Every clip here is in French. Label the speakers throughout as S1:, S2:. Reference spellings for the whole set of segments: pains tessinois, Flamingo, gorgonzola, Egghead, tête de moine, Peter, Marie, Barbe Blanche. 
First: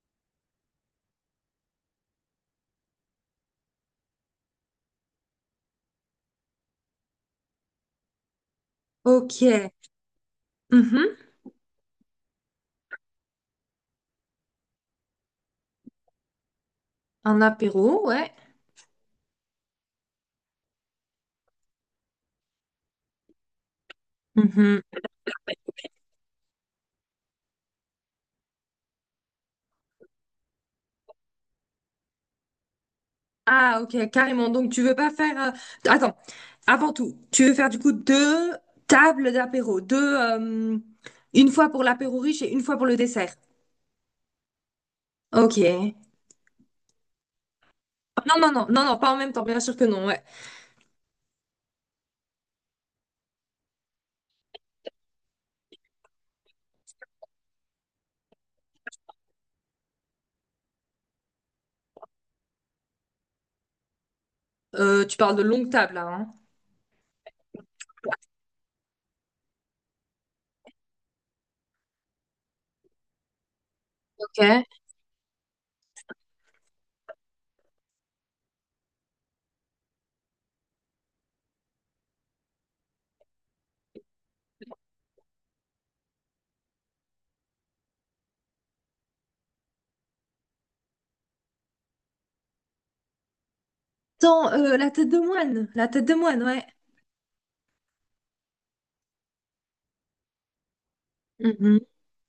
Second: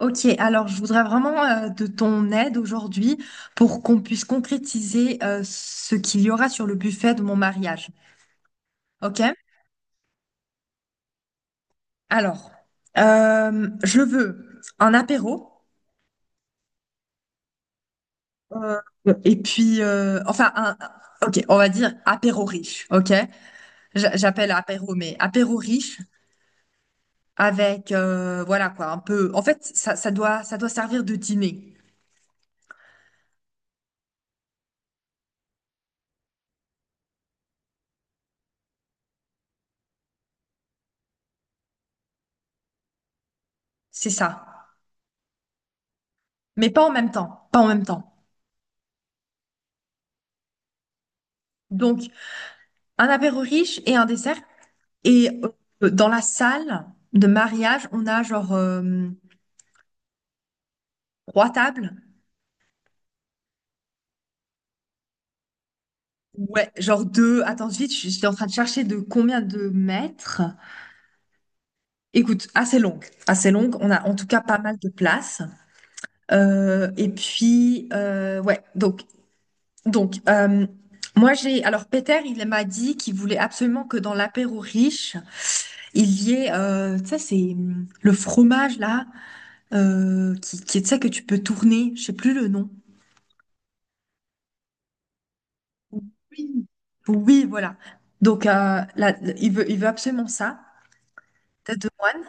S1: Ok, alors je voudrais vraiment de ton aide aujourd'hui pour qu'on puisse concrétiser ce qu'il y aura sur le buffet de mon mariage. Ok?
S2: Ok. Mhm.
S1: Alors, je veux un apéro
S2: Un apéro, ouais.
S1: euh, et puis, enfin, un, ok, on va dire apéro riche. Ok? J'appelle
S2: Mhm.
S1: apéro, mais apéro riche avec, voilà quoi, un peu. En fait, ça doit servir de dîner.
S2: Ah, ok, carrément. Donc, tu veux pas faire. Attends, avant tout, tu veux faire du coup deux tables d'apéro. Deux. Une fois pour l'apéro riche et une fois pour le dessert.
S1: C'est ça.
S2: Ok.
S1: Mais pas en même temps. Pas en même temps.
S2: Non, non, non, non, non, pas en même temps, bien sûr que non, ouais.
S1: Donc, un apéro riche et un dessert. Et dans la salle de mariage, on a genre trois tables.
S2: Tu parles de longue table, là, hein.
S1: Ouais, genre deux. Attends, vite, je suis en train de chercher de combien de mètres. Écoute, assez longue, assez longue. On a en tout cas pas
S2: Ok.
S1: mal de place. Et puis, ouais, donc moi j'ai. Alors, Peter, il m'a dit qu'il voulait absolument que dans l'apéro riche, il y ait, tu sais, c'est le fromage là, euh, qui, tu sais, que tu peux tourner. Je sais plus le nom.
S2: Attends, la tête de moine. La tête de moine, ouais.
S1: Oui, voilà. Donc, là, il veut absolument ça,
S2: Mhm.
S1: tête de moine.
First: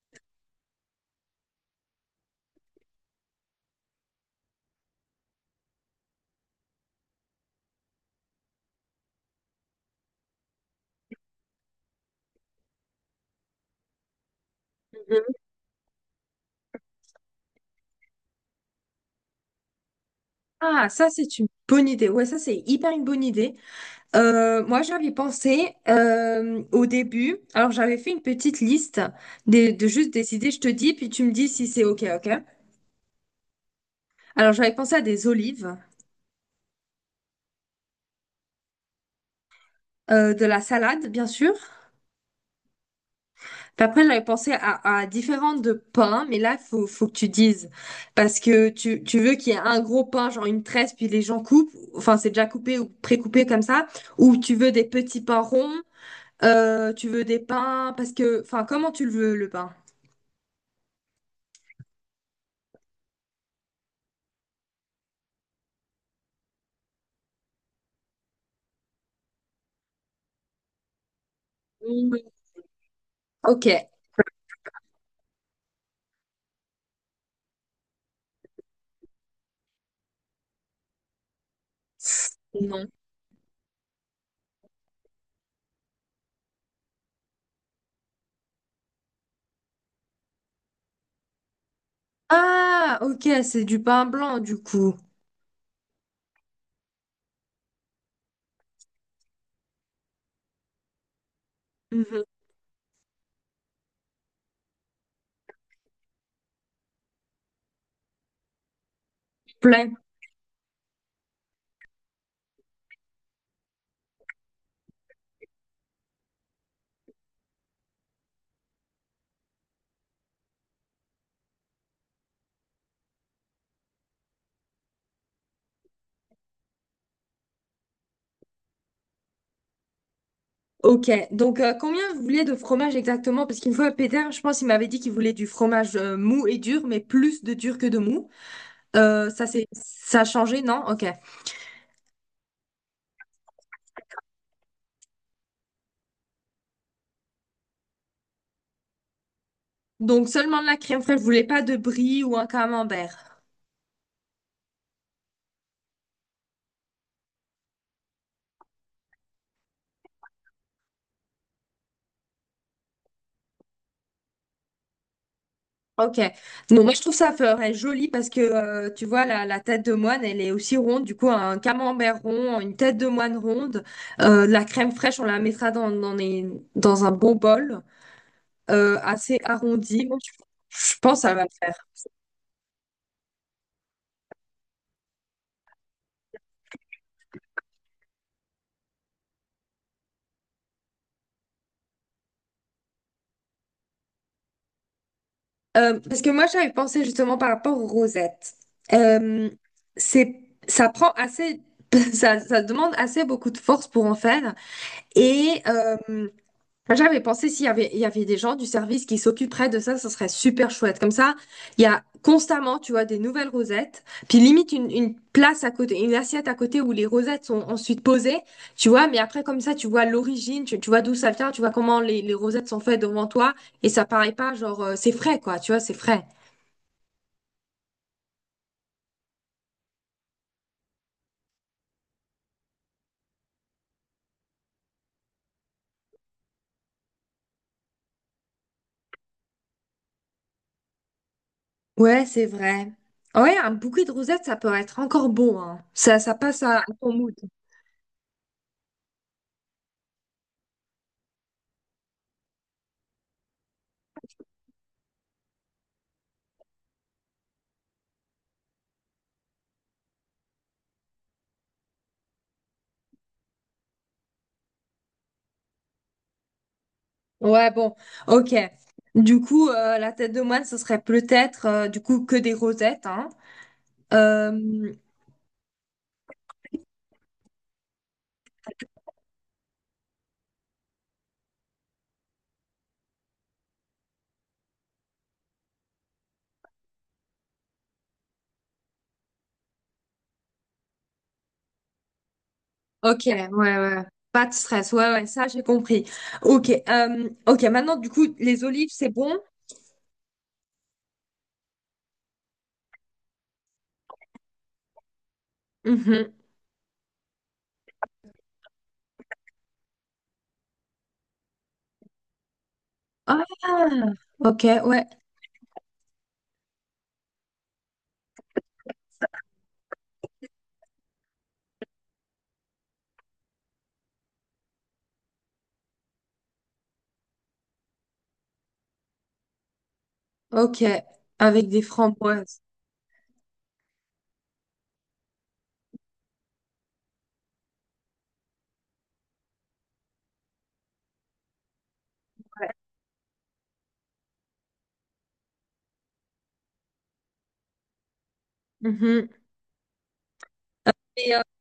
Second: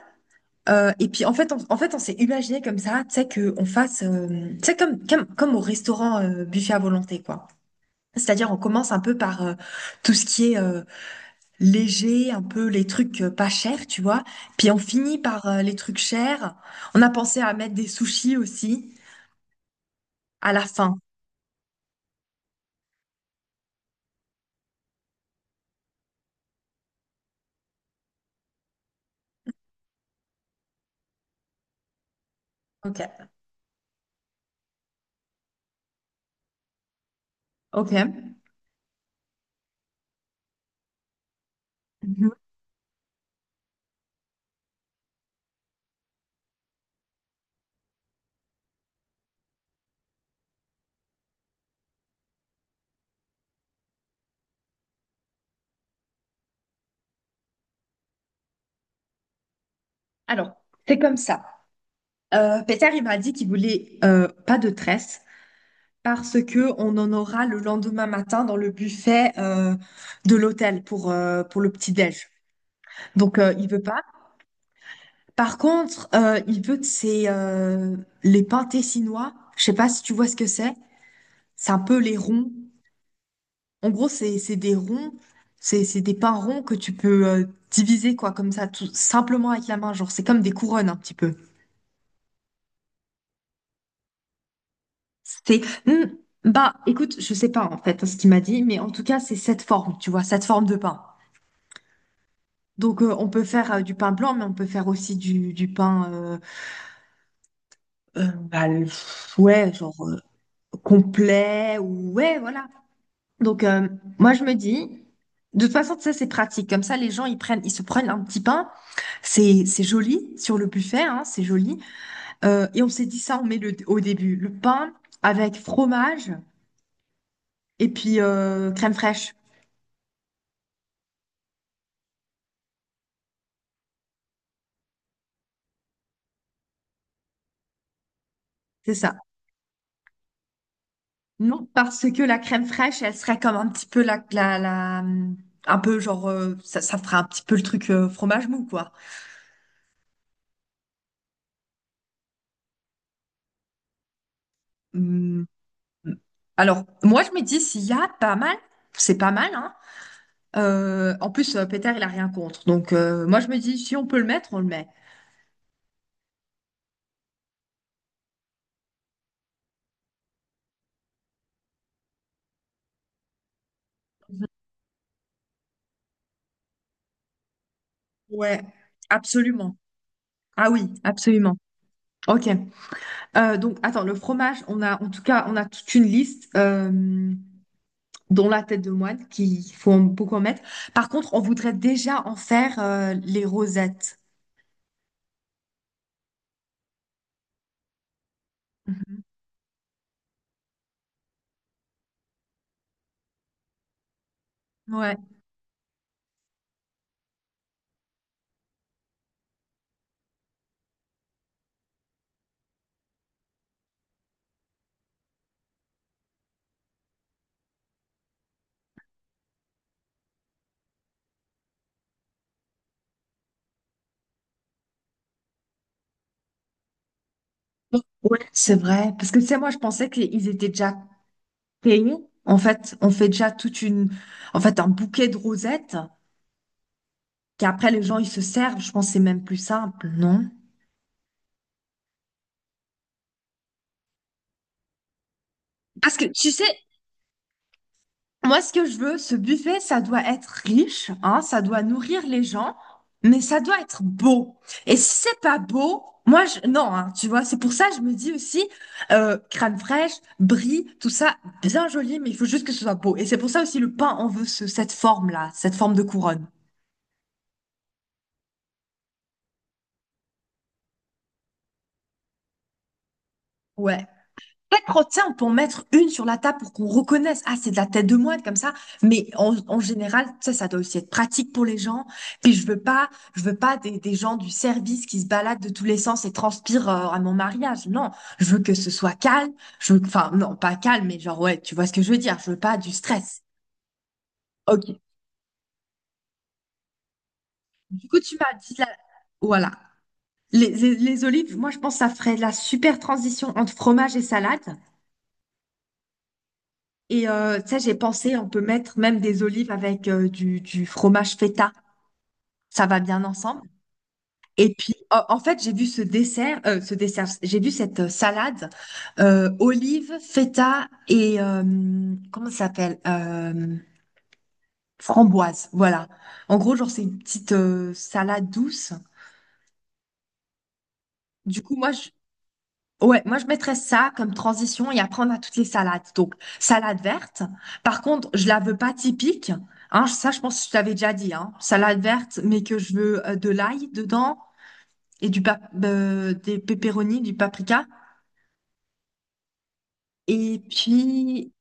S1: Et puis, en fait, on s'est imaginé comme ça, tu sais, qu'on fasse, tu sais, comme au restaurant buffet à volonté, quoi. C'est-à-dire, on commence un peu par tout ce qui est léger, un peu les trucs pas chers, tu vois. Puis, on finit par les trucs chers. On a pensé à mettre des sushis aussi à la
S2: Ah,
S1: fin.
S2: ça, c'est une bonne idée. Ouais, ça, c'est hyper une bonne idée. Moi, j'avais pensé au début, alors j'avais fait une petite liste de juste des idées, je te dis, puis tu me dis si c'est OK, OK.
S1: Ok,
S2: Alors j'avais pensé à des olives,
S1: ok.
S2: de la salade, bien sûr.
S1: Mhm.
S2: Puis après, j'avais pensé à différentes de pains, mais là, faut que tu dises, parce que tu veux qu'il y ait un gros pain, genre une tresse, puis les gens coupent, enfin c'est déjà coupé ou pré-coupé comme ça, ou tu veux des petits pains ronds, tu veux des pains, parce que, enfin, comment tu le veux, le pain?
S1: Alors, c'est comme ça. Peter, il m'a dit qu'il voulait pas de tresse, parce que on en aura le lendemain matin dans le buffet de l'hôtel pour le
S2: Mm.
S1: petit-déj. Donc,
S2: Ok.
S1: il veut pas. Par contre, il veut de ces, les pains tessinois. Je sais pas si tu vois ce que c'est. C'est un peu les ronds.
S2: Non.
S1: En gros, c'est des ronds. C'est des pains ronds que tu peux diviser, quoi, comme ça, tout simplement avec la main. Genre, c'est comme des couronnes, un petit peu.
S2: Ah, ok, c'est du pain blanc du coup.
S1: C'est... Hmm, bah, écoute, je sais pas, en fait, hein, ce qu'il m'a dit, mais en tout cas, c'est cette forme, tu vois, cette forme de pain.
S2: Mhm.
S1: Donc, on peut faire du pain blanc, mais on peut faire aussi du pain, ouais, genre
S2: Plein.
S1: complet, ou ouais, voilà. Donc, moi, je me dis, de toute façon, ça, c'est pratique. Comme ça, les gens, ils se prennent un petit pain. C'est joli sur le buffet, hein, c'est joli. Et on s'est dit ça, on met le, au début, le pain avec fromage et puis crème fraîche.
S2: Ok, donc combien vous voulez de fromage exactement? Parce qu'une fois, Peter, je pense qu'il m'avait dit qu'il voulait du fromage mou et dur, mais plus de dur que de mou.
S1: C'est ça.
S2: Ça, c'est, ça a changé, non? Ok.
S1: Non, parce que la crème fraîche, elle serait comme un petit peu un peu genre, ça ferait un petit peu le truc fromage mou, quoi.
S2: Donc seulement de la crème fraîche, vous voulez pas de brie ou un camembert?
S1: Hum, Alors, moi, je me dis, s'il y a pas mal, c'est pas mal, hein. En plus, Peter, il a rien contre. Donc, moi, je me dis, si on peut le mettre, on le met.
S2: Ok. Non, moi je trouve ça ferait joli parce que tu vois la, la tête de moine elle est aussi ronde du coup un camembert rond une tête de moine ronde de la crème fraîche on la mettra dans les- dans un bon bol
S1: Ouais,
S2: assez
S1: absolument.
S2: arrondi. Moi,
S1: Ah oui,
S2: je pense que ça va le
S1: absolument.
S2: faire.
S1: Ok. Donc, attends, le fromage, on a, en tout cas, on a toute une liste. Dans la tête de moine, beaucoup en mettre. Par contre, on voudrait déjà en faire les rosettes.
S2: Parce que moi j'avais pensé justement par rapport aux rosettes.
S1: Mhm.
S2: Euh, c'est ça prend assez ça demande assez beaucoup de force pour en faire
S1: Ouais,
S2: et enfin, j'avais pensé s'il y avait, il y avait des gens du service qui s'occuperaient de ça, ça serait super chouette. Comme ça, il y a constamment, tu vois, des nouvelles rosettes, puis limite une place à côté, une assiette à côté où les rosettes sont ensuite posées, tu vois, mais après, comme ça, tu vois l'origine, tu vois d'où ça vient, tu vois comment les rosettes sont faites devant toi, et ça paraît pas genre, c'est frais, quoi, tu vois, c'est frais.
S1: c'est vrai. Parce que tu sais, moi, je pensais qu'ils étaient déjà payés. En fait, on fait déjà toute une, en fait, un bouquet de rosettes qu'après les gens ils se servent. Je pense que c'est même plus simple, non?
S2: Ouais, c'est vrai. Ouais, un bouquet de rosettes, ça peut être encore beau, hein.
S1: Parce
S2: Ça,
S1: que
S2: ça
S1: tu
S2: passe
S1: sais,
S2: à ton mood.
S1: moi, ce que je veux, ce buffet, ça doit être riche, hein, ça doit nourrir les gens, mais ça doit être beau. Et si c'est pas beau, moi, je, non, hein, tu vois, c'est pour ça que je me dis aussi, crème fraîche, brie, tout ça, bien joli, mais il faut juste que ce soit beau. Et c'est pour ça aussi le pain, on veut cette forme-là, cette forme de couronne.
S2: Ouais, bon, ok. Du coup, la tête de moine, ce serait peut-être du coup que des rosettes, hein.
S1: Ouais. Chaque
S2: Euh,
S1: crottin, on peut en mettre une sur la table pour qu'on reconnaisse, ah, c'est de la tête de moine comme ça. Mais en général, ça doit aussi être pratique pour les gens. Puis je veux pas, Je veux pas des, des gens du service qui se baladent de tous les sens et transpirent à mon mariage. Non, je veux que ce soit calme. Je veux, enfin, non, pas calme, mais genre, ouais, tu vois ce que je veux dire. Je veux pas du
S2: ok,
S1: stress.
S2: ouais, ouais. Ouais. Pas de stress,
S1: Ok.
S2: ouais, ouais, ça j'ai compris. Ok, ok. Maintenant,
S1: Du
S2: du
S1: coup,
S2: coup,
S1: tu m'as
S2: les
S1: dit la-
S2: olives, c'est bon?
S1: voilà. Les olives, moi, je pense que ça ferait de la super transition entre fromage et salade.
S2: Mhm.
S1: Et tu j'ai pensé, on peut mettre même des olives avec euh, du fromage feta. Ça va bien
S2: Ah,
S1: ensemble.
S2: ok,
S1: Et puis,
S2: ouais,
S1: en fait, j'ai vu ce dessert, j'ai vu cette salade olive, feta et comment ça s'appelle? Framboise. Voilà. En gros, genre, c'est une petite salade douce.
S2: ok.
S1: Du
S2: Avec
S1: coup,
S2: des
S1: moi, je,
S2: framboises.
S1: Ouais, moi je mettrais ça comme transition et après on a toutes les salades. Donc, salade verte. Par contre, je la veux pas typique. Hein, ça, je pense que je t'avais déjà dit. Hein. Salade verte, mais que je veux de l'ail dedans et du pap des pépéronis, du paprika.
S2: Mhm.
S1: Et
S2: Et,
S1: puis,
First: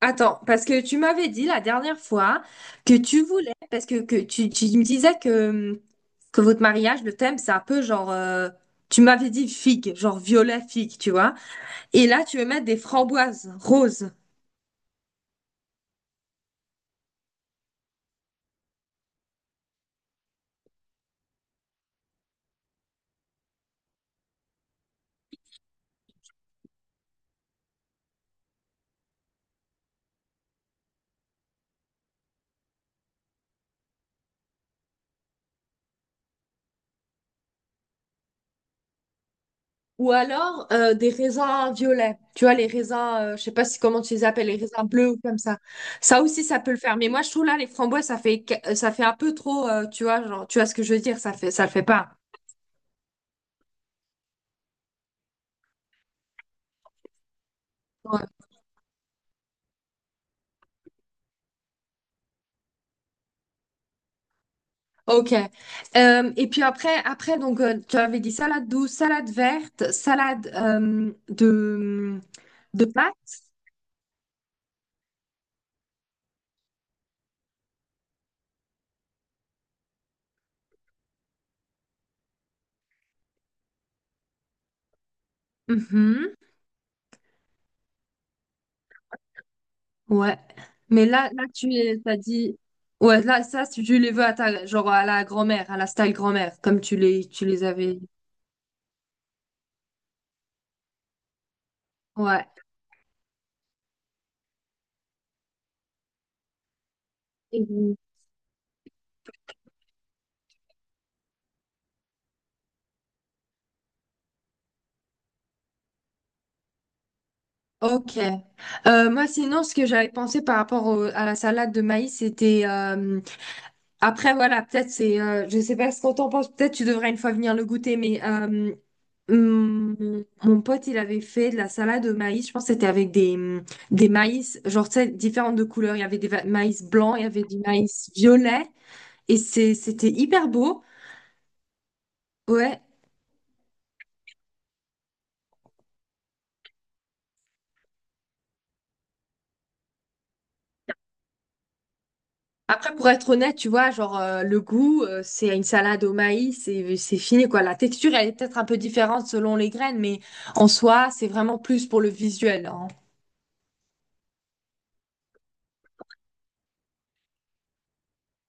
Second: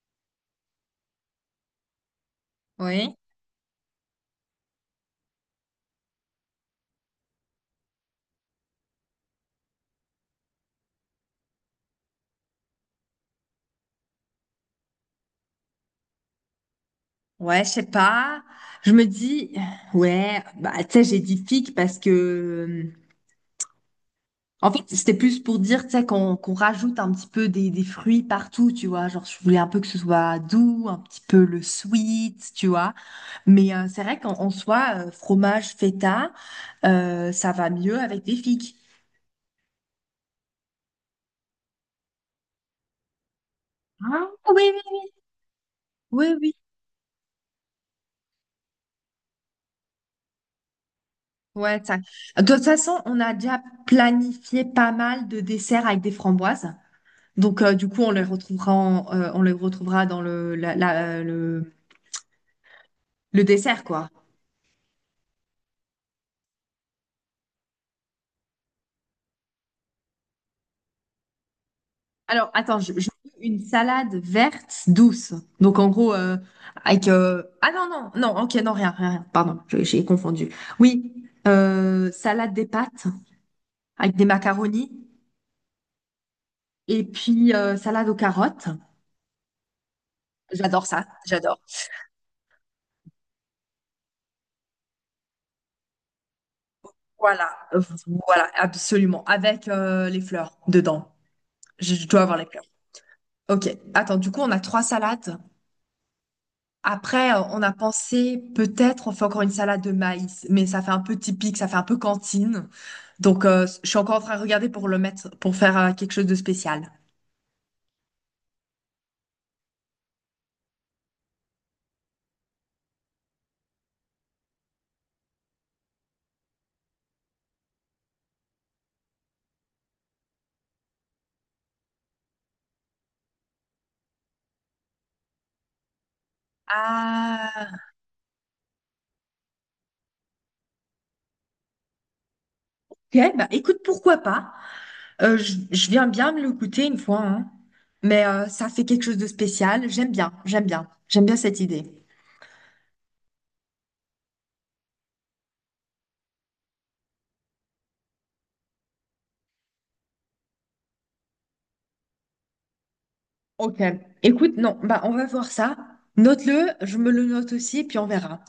S2: attends, parce que tu m'avais dit la dernière fois que
S1: oui,
S2: tu voulais, parce que tu me disais que votre mariage, le thème, c'est un peu genre, tu m'avais dit figue, genre violet figue, tu vois. Et là, tu veux mettre des framboises roses
S1: ouais, je sais pas. Je me dis, ouais, bah tu sais, j'ai dit figue parce que en fait, c'était plus pour dire, tu sais, qu'on rajoute un petit peu des fruits partout, tu vois. Genre, je voulais un peu que ce soit doux, un petit peu le sweet, tu vois. Mais c'est vrai qu'en soi, fromage, feta, ça va mieux avec des figues.
S2: ou alors des raisins violets. Tu vois, les raisins, je sais pas si comment tu les
S1: Ah,
S2: appelles, les
S1: oui,
S2: raisins bleus ou comme ça. Ça
S1: oui, oui,
S2: aussi,
S1: oui.
S2: ça peut le faire. Mais moi, je trouve là, les framboises, ça fait, ca- ça fait un peu trop, tu vois, genre, tu vois ce que je veux dire, ça fait, ça le
S1: Ouais,
S2: fait
S1: ça.
S2: pas.
S1: De toute façon, on a déjà planifié pas mal de desserts avec des framboises. Donc, du coup, on les retrouvera dans le, la- la- le dessert, quoi.
S2: Ok. Et puis après, après donc tu avais dit salade douce, salade verte, salade
S1: Alors, attends,
S2: de
S1: je veux
S2: pâtes.
S1: une salade verte douce. Donc, en gros, avec... Ah non, non, non, ok, non, rien, rien, rien. Pardon, j'ai confondu. Oui, salade des pâtes avec des macaronis
S2: Mhm.
S1: et puis salade aux carottes.
S2: Ouais.
S1: J'adore
S2: Mais
S1: ça,
S2: là, là
S1: j'adore.
S2: tu les- t'as dit ouais là ça si tu les veux à ta genre à la grand-mère, à la style grand-mère comme tu
S1: Voilà,
S2: les avais.
S1: voilà, absolument. Avec les fleurs dedans. Je dois avoir
S2: Ouais.
S1: les fleurs. Ok, attends, du coup, on a trois salades. Après, on a pensé peut-être on fait encore une salade de maïs, mais ça fait un peu typique, ça fait un peu cantine. Donc, je suis encore en train de regarder pour le mettre, pour faire quelque chose de spécial.
S2: Ok. Moi, sinon, ce que j'avais pensé par rapport au- à la salade de maïs, c'était... après, voilà, peut-être c'est... je sais pas ce qu'on t'en pense, peut-être tu devrais une fois venir le goûter, mais mon pote, il avait fait de la salade de maïs, je pense que c'était avec des maïs, genre, tu sais, différentes de couleurs. Il y avait des va- maïs blancs, il y avait du
S1: Ah,
S2: maïs violet, et c'est, c'était hyper beau. Ouais.
S1: ok, bah écoute, pourquoi pas? Je viens bien me le goûter une fois, hein. Mais ça fait quelque chose de spécial. J'aime bien cette idée.
S2: Après, pour être honnête, tu vois, genre, le goût, c'est une salade au maïs et c'est fini, quoi. La texture, elle est peut-être un peu différente selon les graines, mais en soi, c'est vraiment plus pour le visuel, hein.
S1: Ok. Écoute, non, bah on va voir ça. Note-le, je me le note aussi, puis on verra.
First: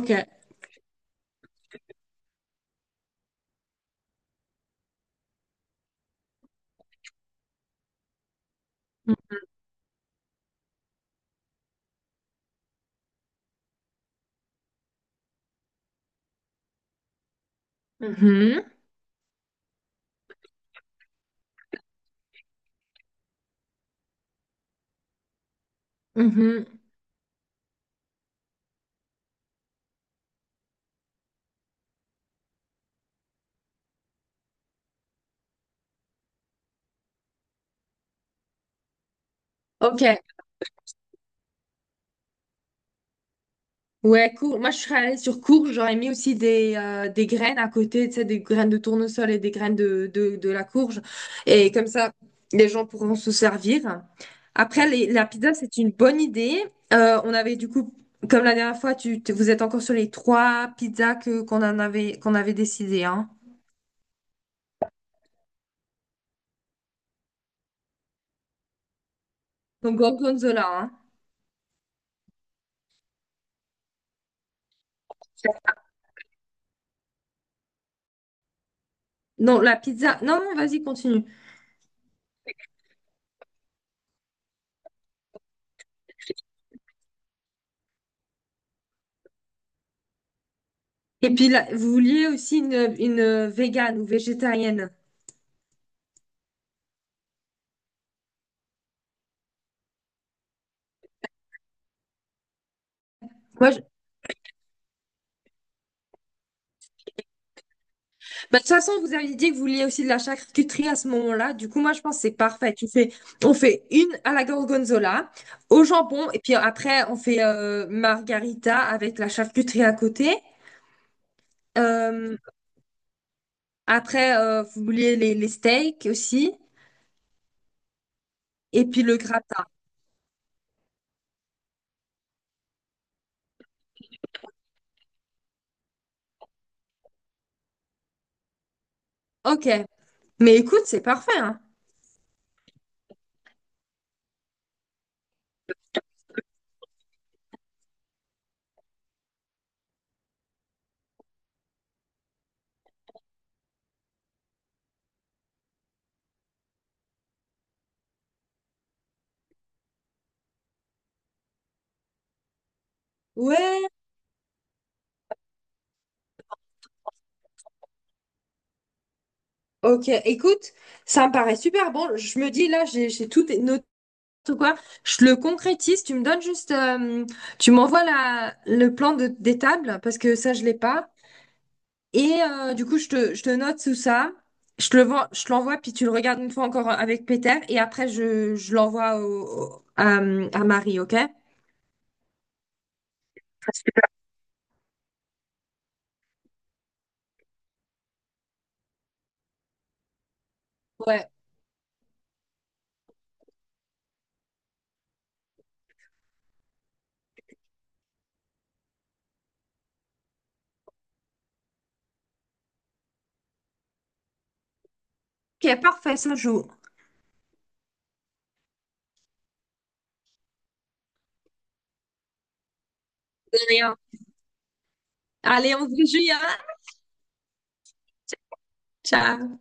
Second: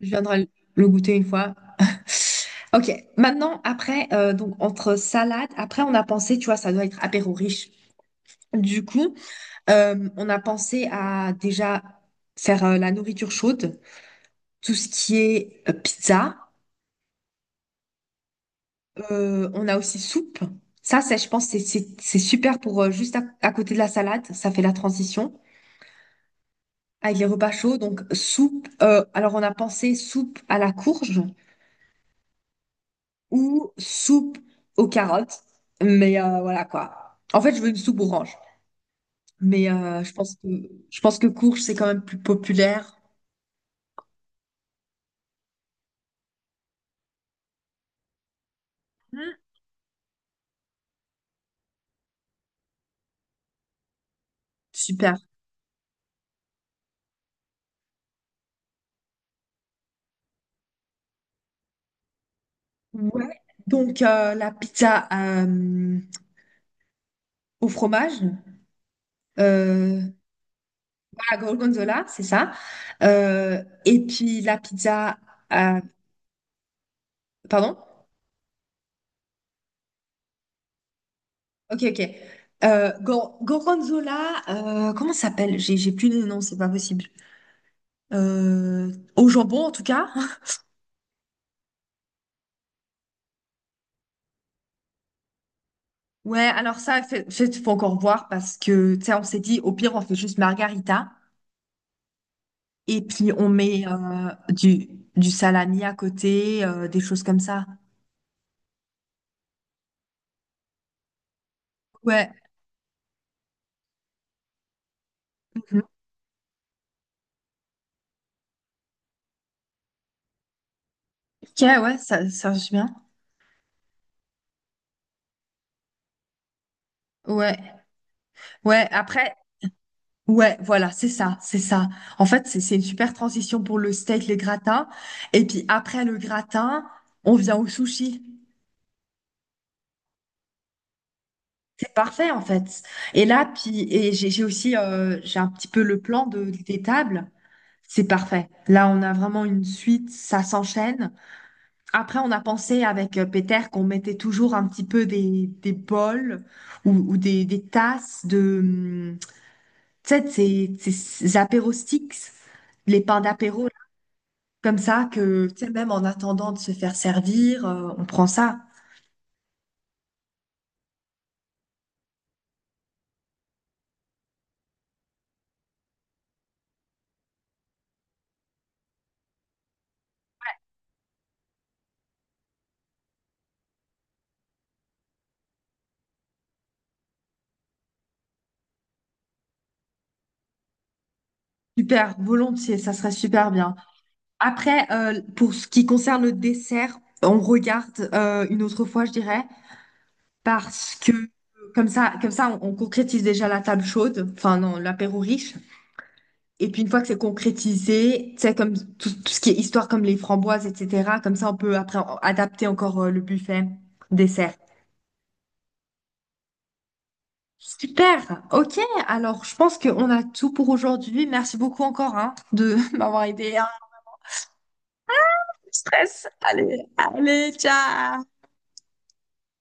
S1: Je viendrai le goûter une fois. Ok. Maintenant, après, donc entre salade, après on a pensé, tu vois, ça doit être apéro riche. Du coup, on a pensé à déjà faire la nourriture chaude, tout ce qui est pizza.
S2: Mhm.
S1: On a aussi soupe. Ça, je pense, c'est super pour à côté de la salade. Ça fait la transition
S2: Mhm.
S1: avec les repas chauds. Donc, soupe. Euh, alors, on a pensé soupe à la courge ou soupe aux carottes. Mais voilà quoi. En fait, je veux une soupe orange. Mais
S2: Ok.
S1: je pense que courge, c'est quand même plus populaire.
S2: Ouais, cours. Moi, je serais allée sur courge. J'aurais mis aussi des graines à côté, tu sais, des graines de tournesol
S1: Mhm.
S2: et des graines de la courge. Et comme ça, les gens pourront se servir. Après, les-
S1: Super.
S2: la pizza, c'est une bonne idée. On avait du coup, comme la dernière fois, tu- vous êtes encore sur les trois pizzas que qu'on en avait qu'on avait décidé, hein.
S1: Ouais. Donc, la pizza au fromage,
S2: Donc
S1: euh,
S2: gorgonzola, hein.
S1: à la gorgonzola, c'est ça. Et puis, à- Pardon?
S2: Non, la pizza. Non, non, vas-y, continue.
S1: Ok, ok. Gorgonzola, comment ça s'appelle? J'ai plus de nom, c'est pas possible. Au jambon, en tout cas.
S2: Et puis là, vous vouliez aussi une végane ou végétarienne.
S1: Ouais, alors ça, faut encore voir parce que, tu sais, on s'est dit, au pire, on fait juste margarita et puis on
S2: Moi,
S1: met du salami à côté, des choses comme ça.
S2: bah, de toute façon, vous aviez dit que vous vouliez aussi de la charcuterie à ce moment-là. Du coup, moi, je pense que
S1: Ouais.
S2: c'est parfait. Tu fais, on fait une à la gorgonzola, au jambon, et puis après, on fait margarita avec la charcuterie à côté.
S1: Ok, ouais, ça,
S2: Euh,
S1: ça marche bien.
S2: après, vous vouliez les steaks aussi,
S1: Ouais, ouais,
S2: et puis le
S1: après,
S2: gratin.
S1: ouais, voilà, c'est ça. En fait, c'est une super transition pour le steak, les gratins. Et puis après le gratin, on vient au sushi.
S2: Ok. Mais écoute, c'est parfait, hein.
S1: C'est parfait, en fait. Et là, puis, et j'ai aussi, j'ai un petit peu le plan de, des tables. C'est parfait. Là, on a vraiment une suite, ça s'enchaîne. Après, on a pensé avec Peter qu'on mettait toujours un petit peu des bols ou des tasses. Tu sais, ces apéros sticks, les pains d'apéro, là,
S2: Ouais.
S1: comme ça, que, tu sais, même en attendant de se faire servir, on prend ça.
S2: Ok. Écoute, ça me paraît super bon. Je me dis, là, j'ai tout noté. Ou quoi, je le concrétise, tu me donnes juste, tu m'envoies la, le plan de, des tables, parce que ça, je l'ai pas. Et du coup, je te note tout ça, je te le, vois- je te l'envoie, puis tu le regardes une fois encore avec Peter, et après, je l'envoie au, au- à Marie, ok?
S1: Super, volontiers, ça serait super bien.
S2: Super.
S1: Après, pour ce qui concerne le dessert, on regarde une autre fois, je dirais, parce que
S2: Ouais.
S1: comme ça, on concrétise déjà la table chaude, enfin non, l'apéro riche. Et puis une fois que c'est concrétisé, tu sais, tout ce qui est histoire comme les framboises, etc., comme ça, on peut après adapter encore le buffet dessert.
S2: Ok, parfait, ça joue.
S1: Super. Ok. Alors, je pense qu'on a tout pour aujourd'hui. Merci beaucoup encore, hein, de m'avoir
S2: De rien. Allez, on se
S1: stress.
S2: dit, hein.
S1: Allez, allez, ciao.
S2: Ciao.